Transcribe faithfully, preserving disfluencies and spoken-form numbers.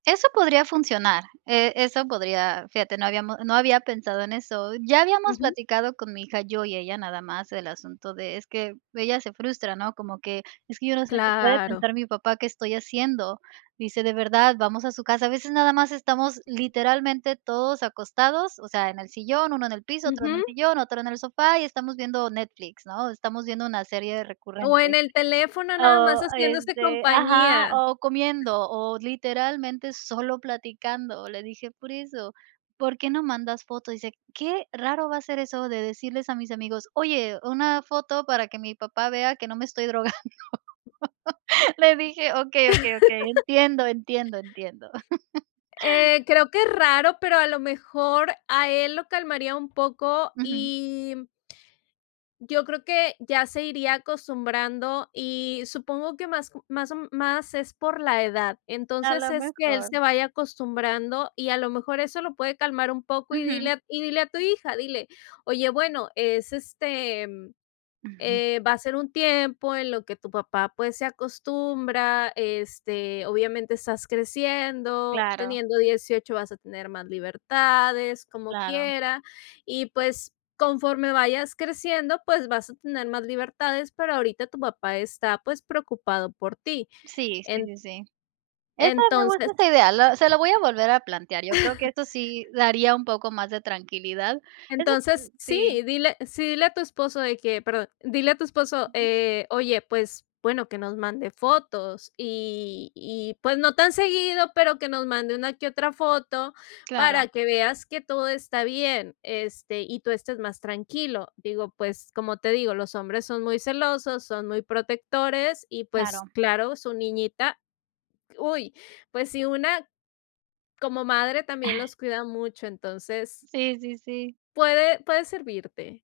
Eso podría funcionar, eh, eso podría fíjate, no habíamos no había pensado en eso. Ya habíamos Ujú. platicado con mi hija, yo y ella nada más, el asunto de es que ella se frustra, ¿no? Como que: “Es que yo no sé qué puede Claro pensar mi papá, qué estoy haciendo”. Dice: “De verdad, vamos a su casa. A veces nada más estamos literalmente todos acostados, o sea, en el sillón, uno en el piso, otro en el Ujú. sillón, otro en el sofá, y estamos viendo Netflix, ¿no? Estamos viendo una serie O en recurrente. el teléfono, nada más O, haciéndose este ajá, compañía. o comiendo, o literalmente solo platicando". Le dije: “Por eso, ¿por qué no mandas foto?”. Dice qué raro va a ser eso de decirles a mis amigos: "Oye, una foto para que mi papá vea que no me estoy drogando”. Le dije: “Okey, okey, okey, entiendo, entiendo, entiendo”. Eh, creo que es raro, pero a lo mejor a él lo calmaría un poco, Ujú. y yo creo que ya se iría acostumbrando, y supongo que más más o más es por la edad. A Entonces lo es que él mejor se vaya acostumbrando, y a lo mejor eso lo puede calmar un poco, y Ujú. dile a y dile a tu hija, dile: “Oye, bueno, es, este, Ujú. eh, va a ser un tiempo en lo que tu papá, pues, se acostumbra, este, obviamente, estás creciendo, Claro. teniendo dieciocho vas a tener más libertades, como Claro. quiera, y, pues, conforme vayas creciendo, pues vas a tener más libertades, pero ahorita tu papá está, pues, preocupado por ti”. Sí, sí, En sí, sí. Esa me gusta entonces esa idea, la se la voy a volver a plantear. Yo creo que esto sí daría un poco más de tranquilidad. Eso entonces, sí, Sí. dile sí, dile a tu esposo de que perdón, dile a tu esposo: Ujú. “Eh, oye, pues, bueno, que nos mande fotos. Y y, pues, no tan seguido, pero que nos mande una que otra foto Claro. para que veas que todo está bien, este, y tú estés más tranquilo”. Digo, pues, como te digo, los hombres son muy celosos, son muy protectores, y, pues, Claro. claro, su niñita. Uy, pues sí, una como madre también los cuida mucho, entonces Sí, sí, sí. puede puede servirte.